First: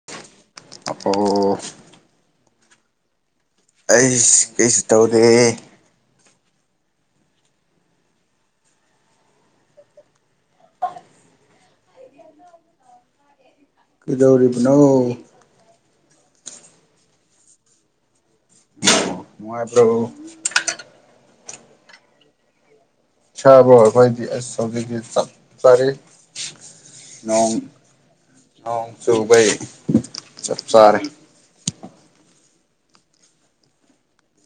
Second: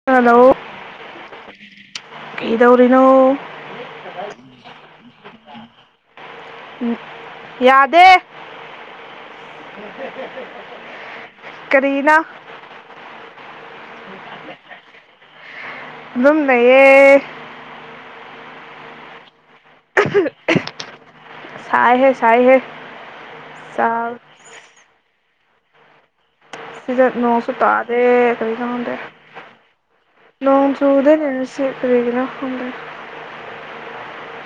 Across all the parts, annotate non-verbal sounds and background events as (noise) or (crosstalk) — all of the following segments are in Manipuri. (unintelligible) ꯂꯥꯛꯑ‌ꯣ ꯀ‌ꯩꯗꯧꯔꯤꯅꯣ? ꯑꯁ ꯀꯩꯁꯨ ꯇꯧꯗꯦꯍ‌ꯦ ꯫ ꯌꯥꯗꯦ ꯀꯔꯤꯅ‌ꯣ? ꯀꯩꯗꯧꯔꯤꯕꯅꯣ? ꯑꯗꯨꯝ ꯂꯩꯌ‌ꯦ ꯫ (unintelligible) ꯑ‌ꯣ ꯅꯨꯡꯉꯥꯏꯕ꯭ꯔ‌‌ꯣ? ꯁꯥꯏꯍꯦ ꯁꯥꯏꯍꯦ ꯁꯥꯕ꯭ꯔ‌ꯣ ꯆꯥ ꯑꯩꯈ‌ꯣꯏꯗꯤ ꯑꯁ ꯍꯧꯖꯤꯛꯇꯤ ꯆꯞ ꯆꯔ‌ꯦ ꯫ ꯁꯤꯗ ꯅꯣꯡꯁꯨ ꯇꯗ‌ꯦ ꯀꯔꯤꯅ‌ꯣ ꯅꯣꯡ ꯍꯪꯗ‌ꯦ ꯆꯨꯕꯩ ꯫ ꯆꯞ ꯅꯣꯡ ꯆꯥꯔꯦ ꯆꯨꯗ‌ꯦꯅꯦ ꯁꯤ ꯀꯔꯤꯒꯤꯅ‌ꯣ ꯍꯪꯗ‌ꯦ ꯫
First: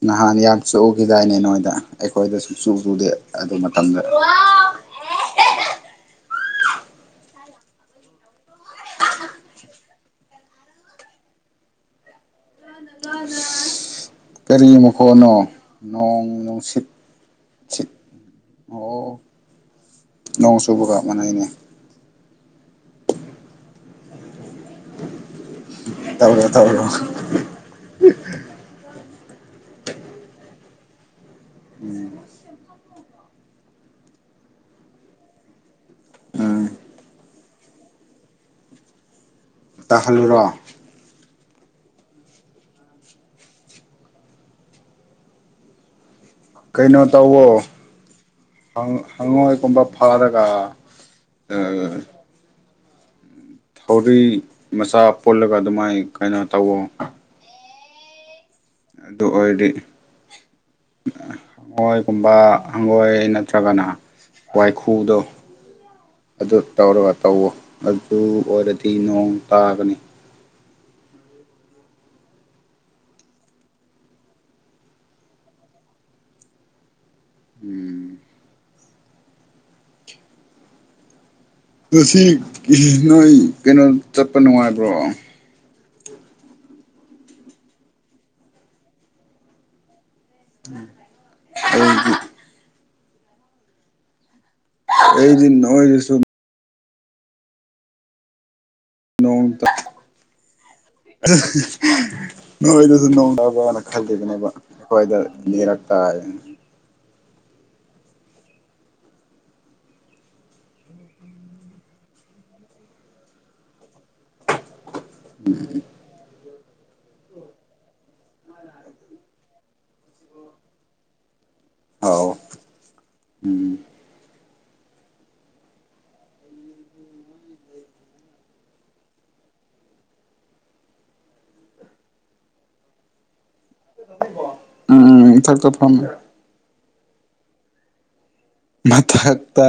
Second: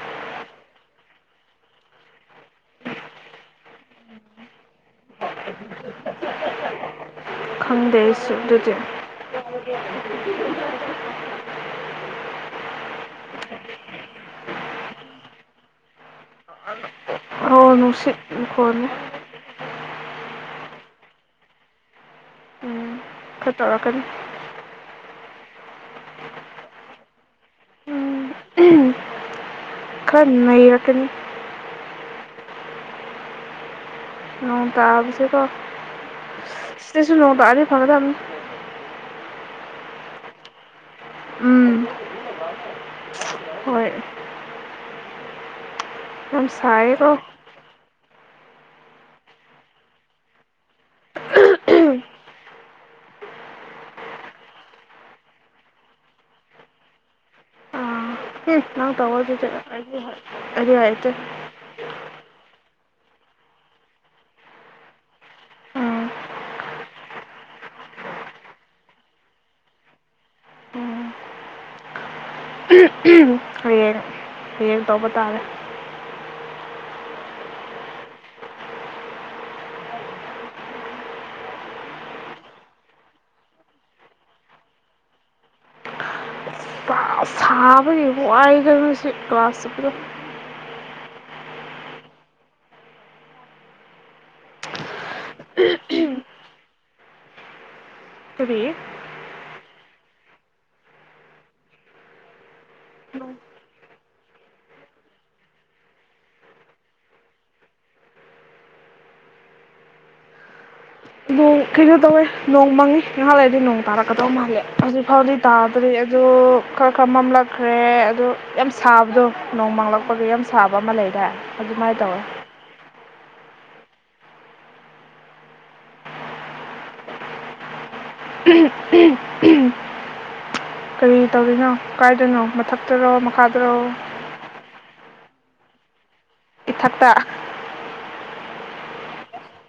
ꯅꯍꯥꯟ ꯌꯥꯝ ꯆꯨꯈꯤꯗꯥꯏꯅꯦ ꯅꯣꯏꯗ ꯑꯩꯈꯣꯏꯗ ꯆꯨ ꯆꯨꯗꯦ ꯑꯗꯨ ꯃꯇꯝꯗ ꯈꯪꯗꯦ ꯑꯩꯁꯨ ꯑꯗꯨꯗꯤ ꯫ ꯀꯔꯤ ꯃꯈꯣꯟꯅꯣ ꯅꯣꯡ ꯅꯨꯡꯁꯤꯠ ꯍ‍ꯣ ꯁꯤꯠ ꯅꯨꯡꯁꯤꯠ ꯃꯈ‌ꯣꯟꯅ‌ꯦ ꯑꯣ ꯅꯣꯡ ꯆꯨꯕꯒ ꯃꯥꯅꯩꯅꯦ ꯎꯝ ꯈꯔ ꯇꯧꯔꯛꯀꯅꯤ ꯇꯧꯔ‌ꯦ ꯇꯧꯔꯣ ꯎꯝ ꯈꯔ ꯅꯩꯔꯛꯀꯅꯤ ꯎꯝ ꯅ‌ꯣꯡ ꯇꯕꯁꯦꯀꯣ ꯎꯝ ꯁꯤꯗꯁꯨ ꯅꯣꯡ ꯇꯥꯔꯗꯤ ꯐꯥꯒꯗꯝꯅꯤ ꯇꯥꯍꯜꯂꯨꯔꯣ ꯎꯝ ꯍꯣꯏ ꯌꯥꯝ ꯀꯩꯅꯣ ꯁꯥꯏꯌꯦꯀꯣ ꯇꯧꯋꯣ ꯍꯪ ꯍꯪꯉꯣꯏꯒꯨꯝꯕ ꯐꯥꯔꯒ ꯑꯥ ꯊꯧꯔꯤ ꯃꯆꯥ ꯄꯨꯜꯂꯒ ꯑꯗꯨꯃꯥꯏ ꯀꯩꯅꯣ ꯇꯧꯋꯣ ꯍꯤ ꯅꯪ ꯇ‌‌ꯧꯑꯣ ꯑꯗꯨ ꯑꯗꯨꯗꯤ ꯑꯣꯏꯔꯗꯤ ꯑꯩꯗꯤ ꯍꯩ ꯑꯩꯗꯤ ꯍꯩꯇ‌ꯦ ꯍꯪꯉ‌ꯣꯏꯀꯨꯝꯕ ꯍꯪꯉ‌ꯣꯏ ꯅꯠꯇ꯭ꯔꯒꯅ ꯋꯥꯏꯈꯨꯗꯣ ꯑꯗꯨ ꯇꯧꯔꯒ ꯇꯧꯋꯣ ꯑꯗꯨ ꯑꯣꯏꯔꯗꯤ ꯅꯣꯡ ꯇꯥꯒꯅꯤ ꯎꯝ (unintelligible) ꯍꯌꯦꯡ ꯍꯌꯦꯡ ꯇꯧꯕ ꯇꯥꯔꯦ ꯎꯝ ꯉꯁꯤ ꯒꯤ ꯅꯣꯏ ꯀꯩꯅꯣ ꯆꯠꯄ ꯅꯨꯡꯉꯥꯏꯕ꯭ꯔꯣ ꯀ꯭ꯂꯥꯁ ꯁꯥꯕꯒꯤ ꯋꯥꯏꯗ ꯉꯁꯤ ꯀ꯭ꯂꯥꯁ ꯆꯠꯄꯗꯣ (unintelligible) ꯑꯗꯨꯗꯤ ꯑꯩꯗꯤ ꯅꯣꯏꯗ ꯁꯨꯝ ꯀꯔꯤ ꯅꯣꯡ (inaudible) (unintelligible) ꯅꯣꯏꯗꯁꯨ ꯅꯣꯡ ꯇꯕꯔꯅ ꯈꯜꯂꯤꯕꯅꯦꯕ ꯑꯩꯈꯣꯏꯗ ꯅꯅꯤꯔꯛꯇꯥꯏꯅ ꯎꯝ ꯀꯩꯅꯣ ꯇꯧꯋꯦ ꯅꯣꯡ ꯃꯪꯉꯤ ꯉꯥꯏꯍꯥꯛ ꯂꯩꯏꯗꯤ ꯅꯣꯡ ꯇꯥꯔꯛꯀꯗꯧ ꯃꯥꯜꯂꯦ ꯍꯧꯖꯤꯛ ꯐꯥꯎꯗꯤ ꯇꯥꯗꯣꯔꯤ ꯑꯗꯨ ꯈꯔ ꯈꯔ ꯃꯝꯂꯛꯈ꯭ꯔꯦ ꯑꯗꯨ ꯌꯥꯝ ꯁꯥꯕꯗꯣ ꯅꯣꯡ ꯃꯪꯂꯛꯄꯒꯤ ꯌꯥꯝ ꯁꯥꯕ ꯑꯃ ꯂꯩꯗꯥꯏ ꯑꯗꯨꯃꯥꯏꯅ ꯇꯧꯋꯦ ꯑꯧ ꯎꯝ ꯎꯝ ꯎꯍꯝ ꯎꯍꯝ ꯀꯔꯤ ꯇꯧꯔꯤꯅꯣ ꯀꯥꯏꯗꯅꯣ ꯃꯊꯛꯇꯔꯣ ꯃꯈꯥꯗꯔꯣ ꯎꯝ ꯎꯝ ꯏꯊꯛꯇ ꯐꯝ ꯏꯊꯛꯇ ꯃꯊꯛꯇ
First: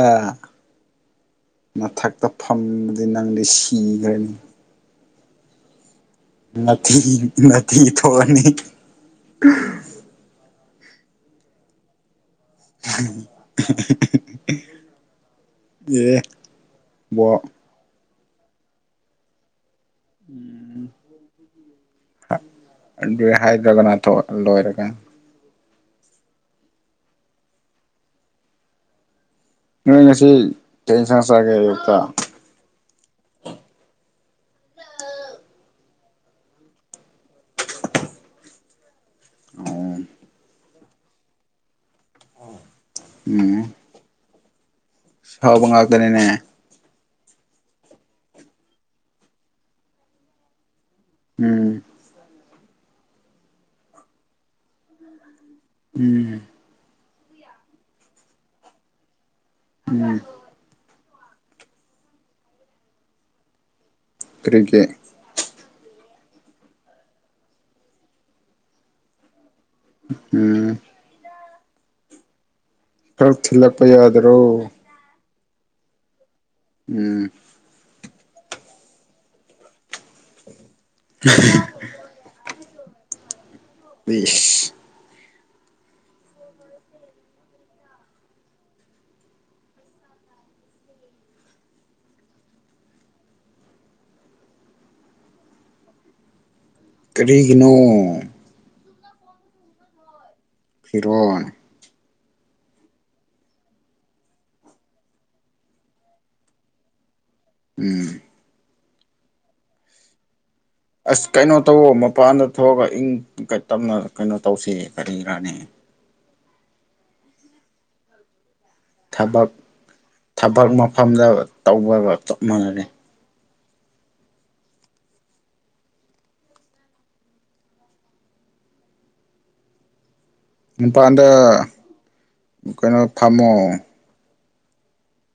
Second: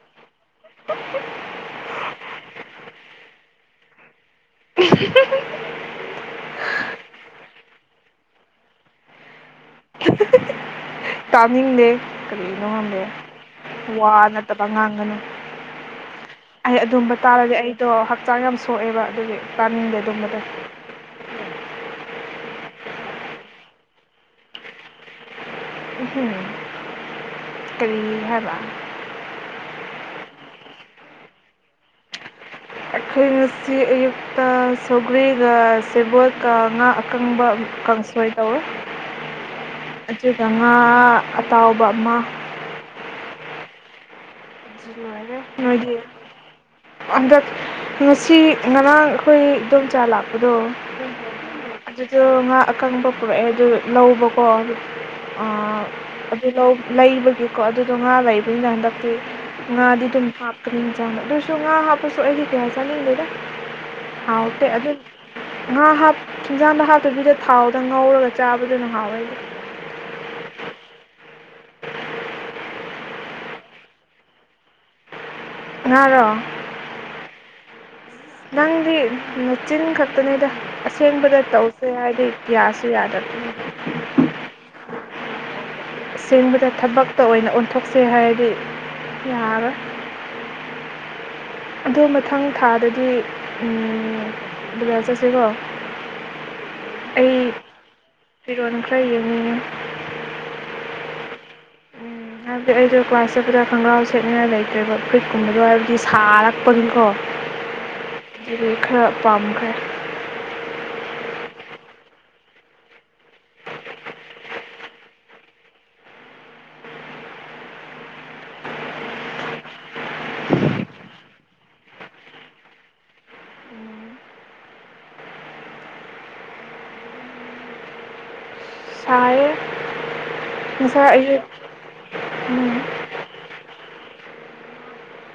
ꯃꯊꯛꯇ ꯐꯝꯕꯗꯤ ꯅꯪꯗꯤ ꯁꯤꯒ꯭ꯔꯅꯤ (unintelligible) ꯇꯥꯅꯤꯡꯗꯦ ꯀꯔꯤꯅꯣ ꯈꯪꯗꯦ ꯋꯥ ꯅꯠꯇꯕ ꯉꯥꯡꯒꯅꯨ ꯑꯦ ꯑꯩ ꯑꯗꯨꯝꯕ ꯕꯣ ꯇꯥꯔꯗꯤ ꯑꯩꯗꯣ ꯍꯛꯆꯥꯡ ꯌꯥꯝ ꯁꯣꯛꯑꯦꯕ ꯑꯗꯨꯒꯤ ꯇꯥꯅꯤꯡꯗꯦ ꯑꯗꯨꯝꯕꯗꯣ ꯑꯗꯨ ꯍꯥꯏꯗ꯭ꯔꯒꯅ ꯊꯣꯛ ꯂꯣꯏꯔꯒ ꯎ ꯍꯝ ꯀꯔꯤ ꯍꯥꯏꯕ ꯅꯣꯏ ꯉꯁꯤ ꯀꯩ ꯏꯟꯁꯥꯡ ꯆꯥꯒꯦ ꯑꯌꯨꯛꯇ ꯑꯩꯈꯣꯏ ꯉꯁꯤ ꯑꯌꯨꯛ ꯇ ꯁꯧꯒ꯭ꯔꯤꯒ ꯁꯦꯕꯣꯠꯀ ꯉꯥ ꯑꯀꯪꯕ ꯀꯥꯡꯁꯣꯏ ꯇꯧꯋꯦ ꯎꯝ ꯑꯗꯨꯒ ꯉꯥ ꯑꯇꯥꯎꯕ ꯑꯃ ꯎꯝ ꯑꯗꯨ ꯂꯣꯏꯔꯦ ꯁꯥꯎꯕ ꯅꯣꯏꯗꯤ ꯉꯥꯛꯗꯅꯤꯅꯦ ꯍꯟꯗꯛ ꯉꯁꯤ ꯉꯔꯥꯡ ꯑꯩꯈꯣꯏ ꯏꯗꯣꯝꯆꯥ ꯂꯥꯛꯄꯗꯣ ꯎꯝ ꯑꯗꯨꯗꯣ ꯉꯥ ꯑꯀꯪꯕ ꯄꯨꯔꯛꯑꯦ ꯑꯗꯨ ꯂꯧꯕꯀꯣ ꯎꯝ ꯑꯗꯨ ꯂꯩꯕꯒꯤꯀꯣ ꯑꯗꯨꯗꯣ ꯉꯥ ꯂꯩꯕꯅꯤꯅ ꯍꯟꯗꯛꯇꯤ ꯉꯥꯗꯤ ꯎꯝ ꯑꯗꯨꯝ ꯍꯥꯞꯄ ꯏꯟꯖꯡꯗ ꯑꯗꯨꯁꯨ ꯉꯥ ꯍꯥꯞꯄꯁꯨ ꯑꯩꯗꯤ ꯀꯌꯥ ꯆꯥꯅꯤꯡꯗꯦꯗ ꯍꯥꯎꯇꯦ ꯀꯔꯤꯒꯤ ꯑꯗꯨ ꯉꯥ ꯍꯥꯞ ꯍꯤꯡꯖꯥꯡꯗ ꯍꯥꯞꯇꯕꯤꯗ ꯊꯥꯎꯗ ꯉꯧꯔꯒ ꯆꯥꯕꯗꯨꯅ ꯍꯥꯎꯋꯦꯗ ꯎꯝ ꯈꯔ ꯊꯤꯜꯂꯛꯄ ꯌꯥꯗꯔꯣ ꯉꯥꯔꯣ ꯎꯝ ꯅꯪꯗꯤ ꯃꯆꯤꯟ ꯈꯛꯇꯅꯤꯗ ꯑꯁꯦꯡꯕꯗ ꯇꯧ ꯍꯥꯏꯗꯤ ꯌꯥꯁꯨ ꯌꯥꯗꯕꯗꯨꯕꯣ (unintelligible) ꯁꯦꯡꯕꯗ ꯊꯕꯛꯇ ꯑꯣꯏꯅ ꯑꯣꯟꯊꯣꯛꯆꯦ ꯍꯥꯏꯔꯗꯤ ꯌꯥꯔꯣꯏ ꯑꯗꯨ ꯃꯊꯪ ꯊꯥꯗꯗꯤ ꯕꯥꯖꯔ ꯆꯠꯁꯤꯀꯣ (unintelligible) ꯑꯩ ꯀꯔꯤꯒꯤꯅꯣ ꯐꯤꯔꯣꯟ ꯈ꯭ꯔ ꯌꯦꯡꯅꯤꯡꯉꯦ ꯐꯤꯔꯣꯟ ꯎꯝ ꯍꯥꯏꯕꯗꯤ ꯑꯩꯗꯣ ꯀ꯭ꯂꯥꯁ ꯆꯠꯄꯗ ꯈꯣꯡꯒ꯭ꯔꯥꯎ ꯁꯦꯠꯅꯤꯡ ꯉꯥꯏ ꯂꯩꯇ꯭ꯔꯦꯕ ꯐꯨꯔꯤꯠꯀꯨꯝꯕꯗꯣ ꯍꯥꯏꯕꯗꯤ ꯁꯥꯔꯒ (unintelligible) ꯎꯝ ꯑꯗꯨꯣꯏ ꯈꯔ ꯄꯥꯝꯈꯔꯦ ꯑꯁ ꯀꯩꯅꯣ ꯇꯧꯑꯣ ꯃꯄꯥꯟꯗ ꯊꯣꯛꯑꯒ ꯏꯪ ꯇꯞꯅ ꯀꯩꯅꯣ ꯇꯧꯁꯤ ꯀꯔꯤꯔꯥꯅꯦ ꯊꯕꯛ ꯊꯕꯛ ꯃꯐꯝꯗ ꯇꯧꯕꯒ ꯆꯞ ꯃꯥꯟꯅꯔꯦ ꯁꯥꯏꯌꯦ ꯉꯁꯥꯏ ꯃꯄꯥꯟꯗ ꯑꯩꯁꯨ ꯎꯝ ꯀꯩꯅꯣ ꯊꯝꯃꯣ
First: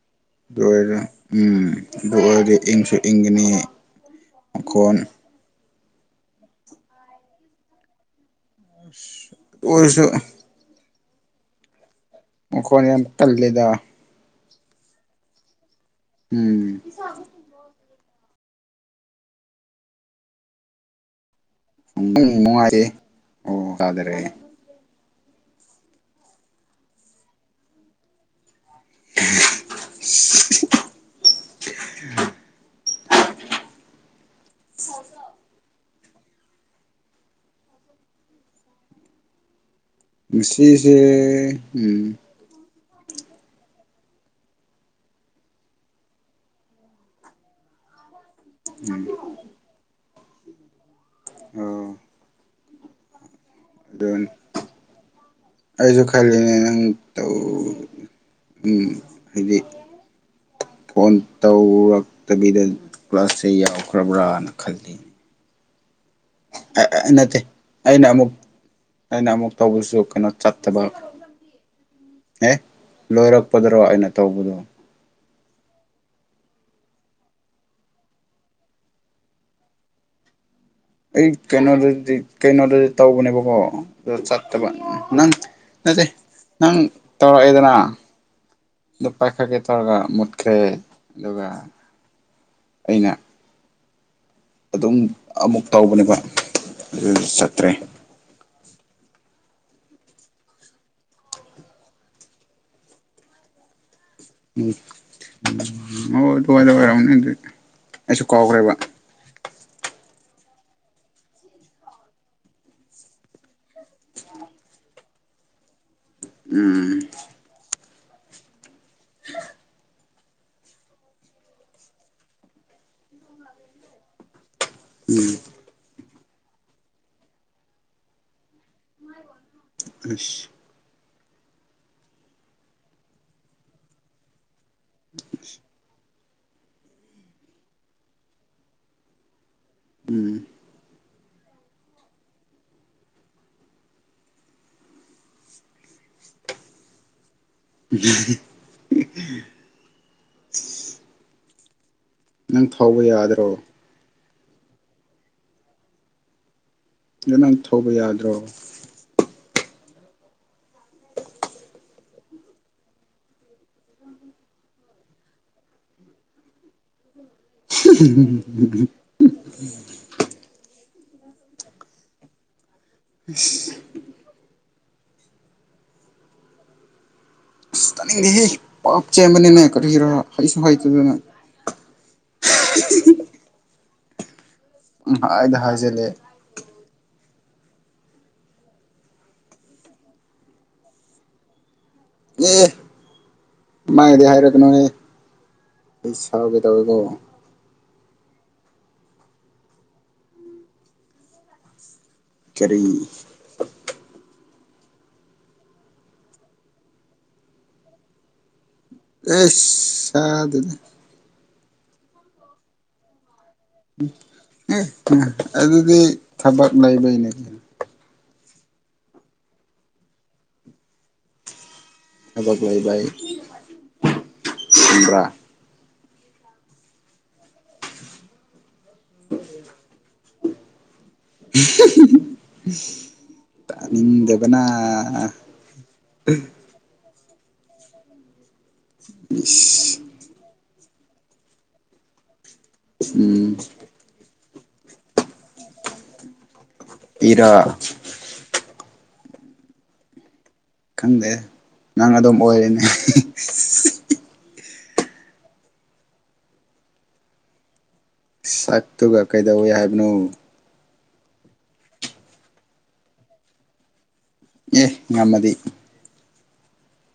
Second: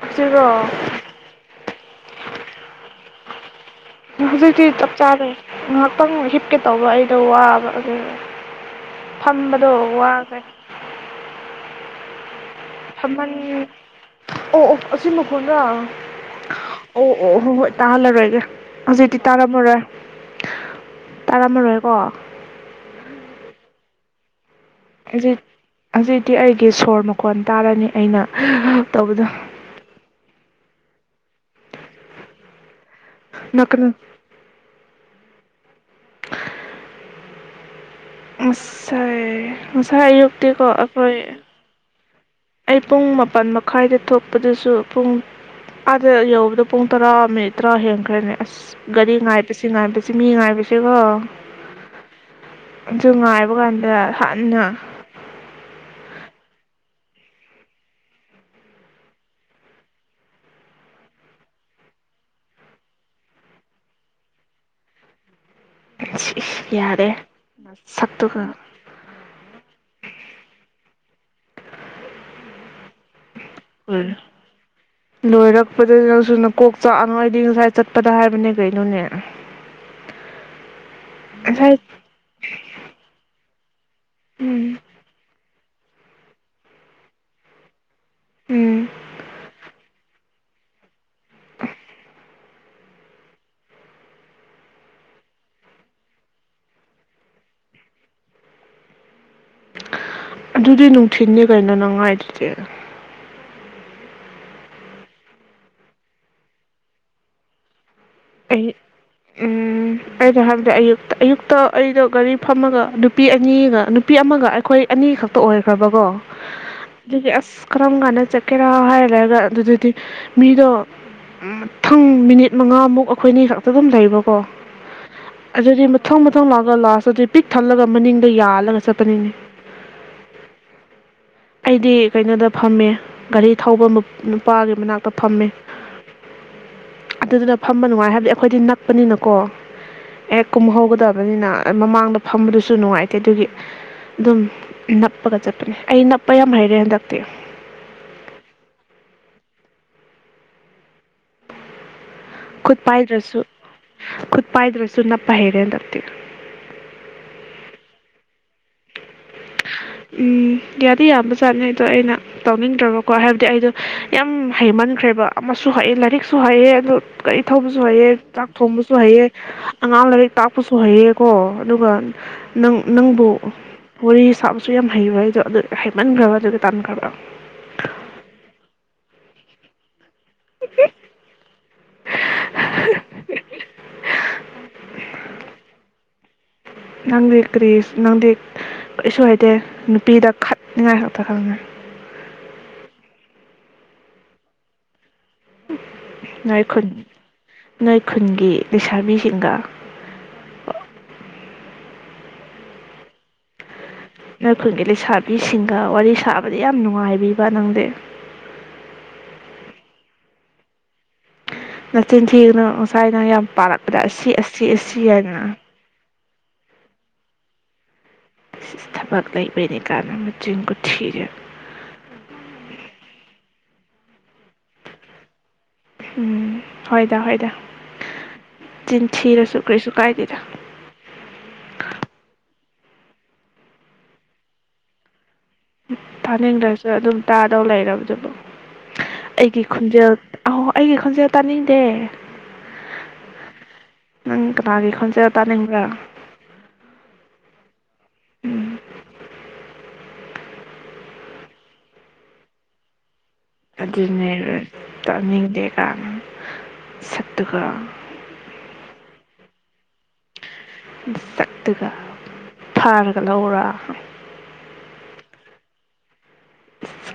ꯍꯧꯖꯤꯛꯔꯣ ꯑꯗꯨ ꯑꯣꯏꯔꯣ ꯎꯝ ꯑꯗꯨ ꯑꯣꯏꯔꯗꯤ ꯏꯪꯁꯨ ꯏꯪꯒꯅꯤ ꯍꯧꯖꯤꯛꯇꯤ ꯆꯞ ꯃꯈꯣꯟ ꯆꯥꯔꯦ ꯉꯥꯏꯍꯥꯛꯇꯪ ꯍꯤꯞꯀꯦ ꯇꯧꯕ ꯑꯩꯗꯣ ꯋꯥꯕ ꯑꯗꯨ ꯑꯗꯨ ꯐꯝꯕꯗꯣ ꯑꯣꯏꯔꯁꯨ ꯋꯥꯒꯔꯦ ꯃꯈꯣꯟ ꯌꯥꯝ ꯊꯃꯟ ꯀꯜꯂꯦꯗ ꯑꯣ ꯑꯣ ꯑꯁꯤ ꯃꯈꯣꯟꯗ ꯎꯝ ꯑꯣ ꯑꯣ ꯍ ꯍꯣꯏ ꯇꯥꯍꯜꯂꯔꯣꯏꯒꯦ ꯍꯧꯖꯤꯛꯇꯤ ꯇꯥꯔꯥꯃꯔꯣꯏ ꯇꯔꯥꯃꯔꯣꯏ ꯅꯨꯡꯉꯥꯏꯔꯦ ꯑꯣ ꯇꯥꯗꯔꯦ ꯍꯧꯖꯤꯛ ꯍꯧꯖꯤꯛꯇꯤ ꯑꯩꯒꯤ ꯁꯣꯔ ꯃꯈꯣꯟ ꯇꯥꯔꯅꯤ ꯑꯩꯅ ꯇꯧꯕꯗ (inaudible) ꯅꯣꯛꯀꯅꯨ ꯍ (inaudible) (inaudible) ꯉꯁꯥꯏ ꯑꯌꯨꯛꯇꯤ ꯀꯣ ꯉꯁꯤꯁꯦ ꯑꯩꯈꯣꯏ ꯎꯝ ꯑꯩ ꯄꯨꯡ ꯃꯥꯄꯜ ꯃꯈꯥꯏꯗ ꯊꯣꯛꯄꯗꯁꯨ ꯄꯨꯡ ꯑꯥꯗ ꯌꯧꯕꯗꯣ ꯄꯨꯡ ꯇꯔꯥ ꯃꯤꯅꯤꯠ ꯇꯔꯥ ꯍꯦꯟꯈ꯭ꯔꯦꯅꯦ ꯑꯁ ꯒꯥꯔꯤ ꯉꯥꯏꯕꯁꯤ ꯉꯥꯏꯕꯁꯤ ꯃꯤ ꯉꯥꯏꯕꯁꯤꯀꯣ ꯑ ꯑꯗꯨ ꯉꯥꯏꯕ ꯀꯥꯟꯗ ꯑꯗꯨꯅꯤ ꯍꯥꯟꯅ ꯑꯩꯁꯨ ꯈꯜꯂꯤꯅꯦ ꯅꯪ ꯎꯝ ꯍꯥꯏꯗꯤ ꯐꯣꯟ ꯇꯧꯔꯛꯇꯕꯤꯗ ꯀ꯭ꯂꯥꯁꯀ ꯌꯥꯎꯈ꯭ꯔꯕ꯭ꯔꯥꯅ ꯈꯜꯂꯤ (inaudible) ꯅꯠꯇꯦ ꯑꯩꯅ ꯑꯃꯨꯛ ꯁꯛꯇꯨꯒ ꯑꯩꯅ ꯑꯃꯨꯛ ꯇꯧꯕꯁꯨ ꯀꯩꯅꯣ ꯆꯠꯇꯕ ꯑꯦ ꯂꯣꯏꯔꯛꯄꯗꯔꯣ ꯑꯩꯅ ꯇꯧꯕꯗꯣ ꯂꯣꯏꯔꯛꯄꯗ ꯅꯪꯁꯨ ꯅꯀꯣꯛ ꯆꯥꯛꯑꯅꯨ ꯑꯩꯗꯤ ꯉꯁꯥꯏ ꯆꯠꯄꯗ ꯍꯥꯏꯕꯅꯦ ꯀꯩꯅꯣꯅꯦ (unintelligible) ꯑꯩ ꯉꯁꯥꯏ ꯀꯩꯅꯣꯗꯗꯤ ꯀꯩꯅꯣꯗꯗꯤ ꯇꯧꯕꯅꯦꯕꯀꯣ ꯑꯗꯨ ꯆꯠꯇꯕ ꯎꯝ ꯅꯪ ꯅꯠꯇꯦ ꯅꯪ ꯇꯧꯔꯛꯑꯦꯗꯅ ꯎꯝ ꯑꯗꯨ ꯄꯥꯏꯈꯛꯀꯦ ꯇꯧꯔꯒ ꯃꯨꯠꯈ꯭ꯔꯦ ꯑꯗꯨꯒ ꯑꯩꯅ ꯑꯗꯨꯝ ꯑꯃꯨꯛ ꯇꯧꯕꯅꯦꯕ ꯑꯗꯨ ꯆꯠꯇ꯭ꯔꯦ ꯑꯗꯨꯗꯤ ꯅꯨꯡꯊꯤꯟꯅꯤ ꯀꯩꯅꯣ ꯅꯪ ꯍꯥꯢꯗꯨꯗꯤ ꯎꯝ ꯑꯣ ꯑꯗꯨꯋꯥꯏꯗ ꯋꯥꯏꯔꯝꯅꯤ ꯑꯗꯨꯗꯤ ꯑꯩꯁꯨ ꯀꯥꯎꯈ꯭ꯔꯦꯕ ꯑꯩ ꯎꯝ ꯑꯩꯅ ꯍꯥꯏꯕꯗꯤ ꯑꯌꯨꯛꯇ ꯑꯌꯨꯛꯇ ꯑꯩꯗꯣ ꯒꯥꯔꯤ ꯐꯝꯃꯒ ꯅꯨꯄꯤ ꯑꯅꯤꯒ ꯅꯨꯄꯤ ꯑꯃꯒ ꯑꯩꯈꯣꯏ ꯑꯅꯤ ꯈꯛꯇ ꯑꯣꯏꯈ꯭ꯔꯕꯀꯣ ꯎꯝ ꯑꯁ ꯀꯔꯝ ꯀꯥꯟꯗ ꯆꯠꯀꯦꯔꯥ ꯍꯥꯏꯔꯒ ꯑꯗꯨꯗꯗꯤ ꯃꯤꯗꯣ ꯃꯊꯪ ꯃꯤꯅꯤꯠ ꯃꯉꯥꯃꯨꯛ ꯑꯩꯈꯣꯏꯅꯤ ꯈꯛꯇ ꯑꯗꯨꯝ ꯂꯩꯕꯀꯣ ꯎꯝ ꯑꯗꯨꯗꯤ ꯃꯊꯪ ꯃꯊꯪ ꯂꯥꯛꯑꯒ ꯂꯥꯁꯇꯗꯤ ꯄꯤꯛ ꯊꯜꯂꯒ ꯃꯅꯤꯡꯗ ꯌꯥꯜꯂꯒ ꯆꯠꯄ ꯑꯁ ꯆꯠꯄꯅꯤꯅꯦ ꯑꯩꯗꯤ ꯀꯩꯅꯣꯗ ꯐꯝꯃꯦ ꯒꯥꯔꯤ ꯊꯧꯕ ꯃ ꯅꯨꯄꯥꯒꯤ ꯃꯅꯥꯛꯇ ꯐꯝꯃꯦ ꯑꯗꯨꯗꯨꯅ ꯐꯝꯕ ꯅꯨꯡꯉꯥꯏ ꯍꯥꯏꯕꯗꯤ ꯑꯩꯈꯣꯏꯗꯤ ꯅꯛꯄꯅꯤꯅꯀꯣ ꯎꯝ ꯍꯦꯛ ꯀꯨꯝꯍꯧꯕꯗ ꯕꯅꯤꯅ ꯃꯃꯥꯡꯗ ꯐꯝꯕꯗꯨꯁꯨ ꯅꯨꯡꯉꯥꯏꯇꯦ ꯑꯗꯨꯒꯤ ꯑꯗꯨꯝ ꯅꯞꯄꯒ ꯆꯠꯄꯅꯦ ꯑꯩ ꯅꯞꯄ ꯌꯥꯝ ꯍꯩꯔꯦ ꯍꯟꯗꯛꯇꯤ ꯎꯝ (inaudible) ꯅꯪ ꯈꯨꯠ ꯊꯧꯕ ꯄꯥꯏꯗ꯭ꯔꯁꯨ ꯌꯥꯗ꯭ꯔꯣ ꯈꯨꯠ ꯄꯥꯏꯗ꯭ꯔꯁꯨ ꯅꯞꯄ ꯍꯩꯔꯦ ꯍꯥꯟꯗꯛꯇꯤ ꯑꯗꯣ ꯅꯪ ꯊꯧꯕ ꯌꯥꯗ꯭ꯔꯣ ꯎꯝ ꯌꯥꯗꯤ ꯌꯥꯕ ꯆꯥꯠꯅꯤ ꯑꯗꯣ ꯑꯩꯅ ꯇꯧꯅꯤꯡꯗ꯭ꯔꯕꯀꯣ ꯍꯥꯏꯕꯗꯤ ꯑꯩꯗꯣ ꯌꯥꯝ ꯍꯩꯃꯟꯈ꯭ꯔꯦꯕ ꯑꯃꯁꯨ ꯍꯩ ꯂꯥꯏꯔꯤꯛꯁꯨ ꯍꯩ ꯑꯦ ꯑꯗꯣ ꯒꯥꯔꯤ ꯊꯧꯕꯁꯨ ꯍꯩꯑꯦ ꯆꯥꯛ ꯊꯣꯡꯕꯁꯨ ꯍꯩꯑꯦ ꯑꯉꯥꯡ ꯂꯥꯏꯔꯤꯛ ꯇꯥꯛꯄꯁꯨ ꯍꯩꯑꯦꯀꯣ ꯑꯗꯨꯒ ꯅꯪ ꯅꯪꯕꯨ ꯋꯥꯔꯤ ꯁꯥ ꯁꯨ ꯌꯥꯝ ꯍꯩꯕ ꯑꯩꯗꯣ ꯑꯗꯨ ꯍꯩꯃꯟꯈ꯭ꯔꯕ ꯑꯗꯨꯒ ꯇꯟꯈ꯭ꯔꯕ ꯑꯁ ꯇꯥꯅꯤꯡꯗꯦ ꯍꯦ ꯄꯥꯞ ꯆꯦꯟꯕꯅꯤꯅꯦ ꯀꯔꯤꯔ ꯍꯩꯁꯨ ꯍꯩꯇꯗꯅ ꯄꯪ ꯍꯥꯏꯗ ꯍꯥꯏꯖꯜꯂꯦ ꯅꯪꯗꯤ ꯀꯔꯤ ꯅꯪꯗꯤ ꯀꯩꯁꯨ ꯍꯩꯇꯦ ꯅꯨꯄꯤꯗ ꯈꯠꯅꯤꯉꯥꯏ ꯈꯛꯇ ꯈꯪꯉꯦ ꯑꯦ ꯑꯗꯨꯃꯥꯏꯗꯤ ꯍꯥꯏꯔꯛꯀꯅꯨꯍꯦ ꯑꯩ ꯁꯥꯎꯒꯦ ꯅꯣꯏ ꯈꯨꯟ ꯇꯧꯋꯦꯀꯣ ꯅꯣꯏ ꯈꯨꯟꯒꯤ ꯂꯩꯁꯥꯕꯤꯁꯤꯡꯒ ꯀꯔꯤ ꯅꯣꯏ ꯈꯨꯟꯒꯤ ꯂꯩꯁꯥꯕꯤꯁꯤꯡꯒ ꯋꯥꯔꯤ ꯁꯥꯕꯗ ꯌꯥꯝ ꯅꯨꯡꯉꯥꯏꯕꯤꯕ ꯅꯪꯗꯤ ꯑꯦꯁ ꯁꯥꯗꯦꯗ ꯅꯆꯤꯟ ꯊꯤꯒꯅꯣ ꯉꯁꯥꯏꯅ ꯌꯥꯝ ꯄꯥꯔꯛ ꯎꯝ ꯑ ꯑꯗꯨꯗꯤ ꯊꯕꯛ ꯂꯩꯕꯩꯩꯅꯦ ꯀꯩꯅꯣ ꯏꯁ ꯏꯁ ꯊꯕꯛ ꯂꯩꯕꯅꯤ ꯀꯥꯏꯅ ꯃꯆꯤꯟ ꯈꯨꯊꯤꯖꯦ ꯊꯕꯛ ꯂꯩꯕ ꯑꯩ ꯈꯪꯕ꯭ꯔꯥ ꯎꯝ ꯍꯣꯏꯗ ꯍꯣꯏꯗ ꯆꯤꯟꯊꯤꯔꯁꯨ ꯀꯔꯤꯁꯨ ꯀꯥꯏꯗꯦ ꯇꯥꯅꯤꯡꯗꯕꯅ ꯇꯥꯅꯤꯡꯗ꯭ꯔꯁꯨ ꯑꯗꯨꯝ ꯇꯥꯗꯧ ꯂꯩꯔꯕꯨꯗꯨ ꯑꯩꯒꯤ ꯈꯣꯟꯖꯦꯜ ꯏꯁ ꯑꯍꯣ ꯑꯩꯒꯤ ꯈꯣꯟꯖꯦꯜ ꯇꯥꯅꯤꯡꯗꯦ ꯎꯝ ꯅꯪ ꯀꯅꯥꯒꯤ ꯈꯣꯟꯖꯦꯜ ꯇꯥꯅꯤꯡꯕ꯭ꯔꯥ ꯢꯔꯥ ꯎꯝ ꯈꯪꯗꯦ ꯅꯪ ꯑꯗꯨꯝ ꯑꯣꯏꯔꯤꯅꯦ ꯑꯗꯨꯅꯦꯕ ꯇꯥꯅꯤꯡꯗꯦ ꯀꯥꯏꯅ ꯅꯁꯛꯇꯨꯒ ꯁꯛꯇꯨꯒ ꯀꯩꯗꯧꯋꯦ ꯍꯥꯏꯕꯅꯣ ꯁꯛꯇꯨꯒ ꯐꯥꯔꯒ ꯂꯧꯔꯥ ꯑꯦ ꯉꯝꯃꯗꯤ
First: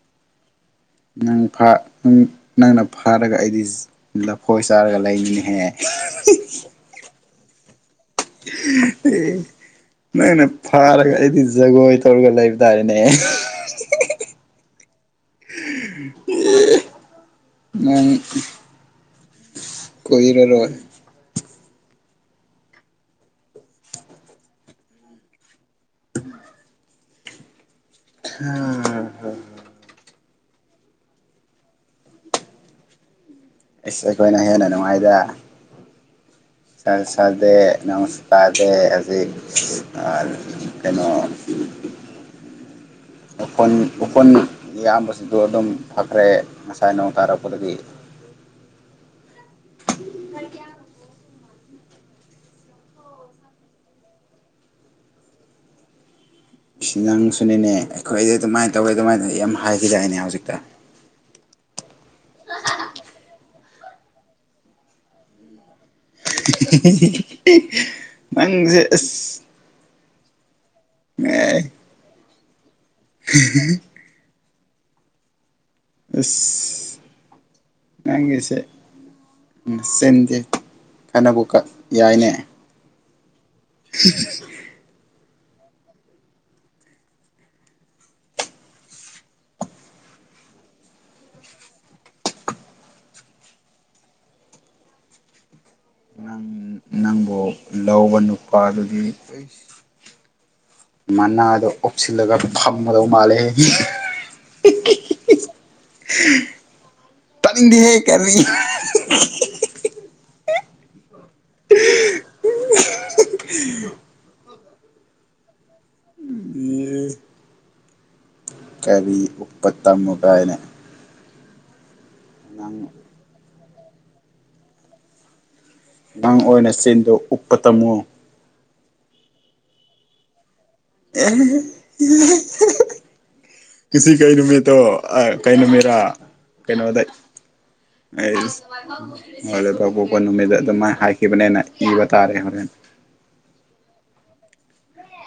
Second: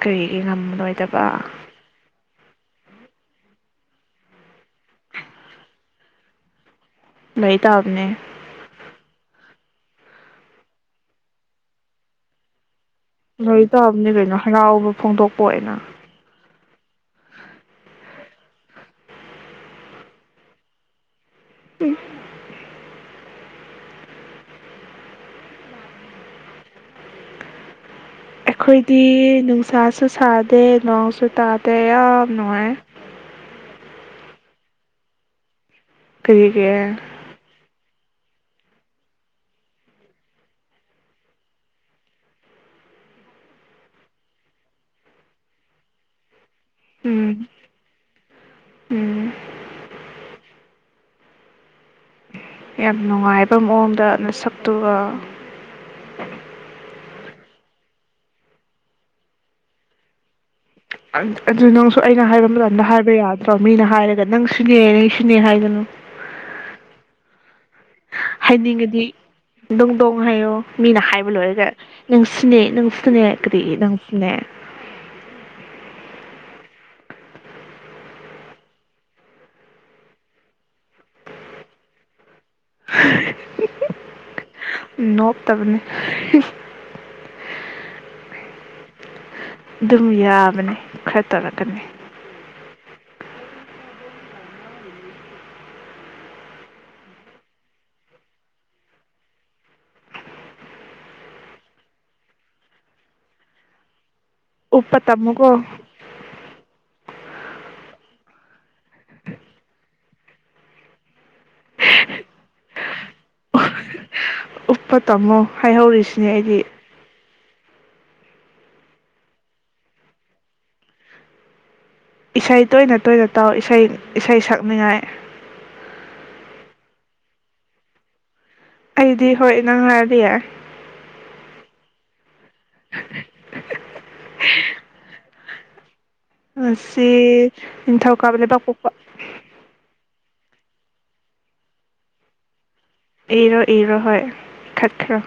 ꯀꯔꯤꯒꯤ ꯉꯝꯂꯣꯏꯠ ꯅꯪ ꯐꯥ (unintelligible) ꯅꯪꯅ ꯐꯥꯔꯒ ꯑꯩꯗꯤ ꯂꯐꯣꯏ ꯆꯥꯔꯒ ꯂꯩꯅꯤꯍꯦ (unintelligible) ꯂꯩꯩ ꯇꯥꯕꯅꯦ ꯑꯦ ꯅꯪꯅ ꯐꯥꯔꯒ ꯑꯩꯗꯤ ꯖꯒꯣꯏ ꯇꯧꯔꯒ ꯂꯩꯕ ꯇꯥꯔꯦꯅꯦ ꯂꯩ ꯇꯥꯕꯅꯤ ꯀꯩꯅꯣ ꯍꯔꯥꯎꯕ ꯐꯣꯡꯗꯣꯛꯄ ꯑꯣꯏꯅ ꯃꯥꯅꯤ ꯀꯨꯏꯔꯔꯣꯏ (unintelligible) ꯑꯩꯈꯣꯏꯗꯤ ꯅꯨꯡꯁꯥꯁꯨ ꯁꯥꯗꯦ ꯅꯣꯡꯁꯨ ꯇꯥꯗꯦ ꯌꯥꯝ ꯅꯨꯡꯉꯥꯏ ꯏꯁ ꯑꯩꯈꯣꯏꯅ ꯍꯦꯟꯅ ꯅꯨꯡꯉꯥꯏꯗ ꯀꯔꯤꯒꯤ ꯇꯥꯗꯦ ꯅꯣꯡꯁꯨ ꯇꯥꯗꯦ ꯍꯧꯖꯤꯛ ꯑꯥ ꯀꯩꯅꯣ ꯎꯐꯨꯟ ꯎꯐꯨꯟ ꯏꯌꯥꯝꯕꯁꯤꯡꯗꯣ ꯑꯗꯨꯝ ꯐꯈ꯭ꯔꯦ ꯉꯁꯥꯏ ꯅꯣꯡ ꯎꯝ ꯇꯥꯔꯛꯄꯗꯒꯤ ꯎꯝ (unintelligible) ꯌꯥꯝ ꯅꯨꯡꯉꯥꯏꯕ ꯃꯑꯣꯡꯗ ꯅꯁꯛꯇꯨꯒ (inaudible) ꯏꯁ ꯅꯪꯁꯨꯅꯤꯅꯦ ꯑꯩꯈꯣꯏꯗꯤ ꯑꯗꯨꯃꯥꯏ ꯇꯧꯋꯤ ꯑꯗꯨꯃꯥꯏꯅ ꯌꯥꯝ ꯍꯥꯏꯈꯤꯗꯥꯏꯅꯦ ꯍꯧꯖꯤꯛꯇ (unintelligible) ꯑꯗꯨ ꯅꯪꯁꯨ ꯑꯩꯅ ꯍꯥꯏꯕ ꯃꯇꯝꯗ ꯍꯥꯏꯕ ꯌꯥꯗ꯭ꯔꯣ ꯃꯤꯅ ꯍꯥꯏꯔꯒ ꯅꯪ ꯁꯨꯅꯦ ꯅꯪ ꯁꯨꯅꯦ ꯍꯥꯏꯒꯅꯨ (unintelligible) ꯅꯪꯁꯦ ꯍꯥꯏꯅꯤꯡꯉꯗꯤ ꯑꯁ ꯗꯣꯡ ꯗꯣꯡ ꯍꯥꯏꯌꯣ ꯃꯤꯅ ꯍꯥꯏꯕ ꯂꯣꯏꯔꯒ ꯑꯦ ꯅꯪ ꯁꯨꯅꯦ ꯅꯪ ꯁꯨꯅꯦ ꯀꯔꯤ ꯅꯪꯁꯨꯅꯦ ꯏꯁ ꯅꯪꯒꯤꯁꯦ ꯅꯆꯤꯟꯗꯤ ꯐꯅꯕꯨ ꯀ ꯌꯥꯏꯅꯦ (unintelligible) (unintelligible) ꯎꯝ ꯅꯣꯞꯇꯕꯅꯦ ꯗꯨꯝ ꯌꯥꯕꯅꯤ ꯈꯔ ꯇꯧꯔꯛꯀꯅꯤ ꯅꯪ ꯅꯪꯕꯨ ꯂꯧꯕ ꯅꯨꯄꯥꯗꯨꯗꯤ (unintelligible) ꯃꯅꯥꯗꯣ ꯀꯨꯞꯁꯤꯜꯂꯒ ꯐꯝꯒꯗꯧ ꯃꯥꯜꯂꯦ (unintelligible) ꯎꯞꯄ ꯇꯝꯃꯨꯀꯣ ꯇꯥꯅꯤꯡꯗꯦꯍꯦ ꯀꯔꯤ (unintelligible) (unintelligible) (unintelligible) ꯎꯞꯄ ꯇꯝꯃꯣ ꯍꯥꯏꯍꯧꯔꯤꯁꯤꯅꯤ ꯑꯩꯗꯤ (unintelligible) ꯀꯔꯤ ꯎꯞꯄ ꯇꯝꯃꯨ ꯀꯥꯏꯅ ꯏꯁꯩ ꯅꯪ ꯇꯣꯏꯅ ꯇꯣꯏꯅ ꯇꯥꯎ ꯏꯁꯩ ꯏꯁꯩ ꯁꯛꯅꯤꯉꯥꯏ ꯅꯪ ꯑꯣꯏꯅ ꯆꯤꯟꯗꯣ ꯎꯞꯄ ꯇꯝꯃꯨ ꯑꯩꯗꯤ ꯍꯣꯏ ꯅꯪ ꯍꯥꯏꯔꯗꯤ ꯌꯥꯏ ꯑꯦ (unintelligible) ꯉꯁꯤ ꯀꯩ ꯅꯨꯃꯤꯠꯇꯣ (unintelligible) ꯀꯩ ꯅꯨꯃꯤꯠꯔꯥ ꯀꯩꯅꯣꯗ ꯉꯁꯤ ꯅꯤꯡꯊꯧꯀꯥꯕ ꯂꯩꯕꯥꯛꯄꯣꯛꯄ (unintelligible) ꯂꯩꯕꯥꯛꯄꯣꯛꯄ ꯅꯨꯃꯤꯠꯇ ꯑꯗꯨꯃꯥꯏ ꯍꯥꯏꯈꯤꯕꯅꯦꯅ ꯏꯕ ꯇꯥꯔꯦ ꯍꯣꯔꯦꯟ ꯏꯔꯣ ꯏꯔꯣ ꯍꯣꯏ ꯈꯠꯈ꯭ꯔꯣ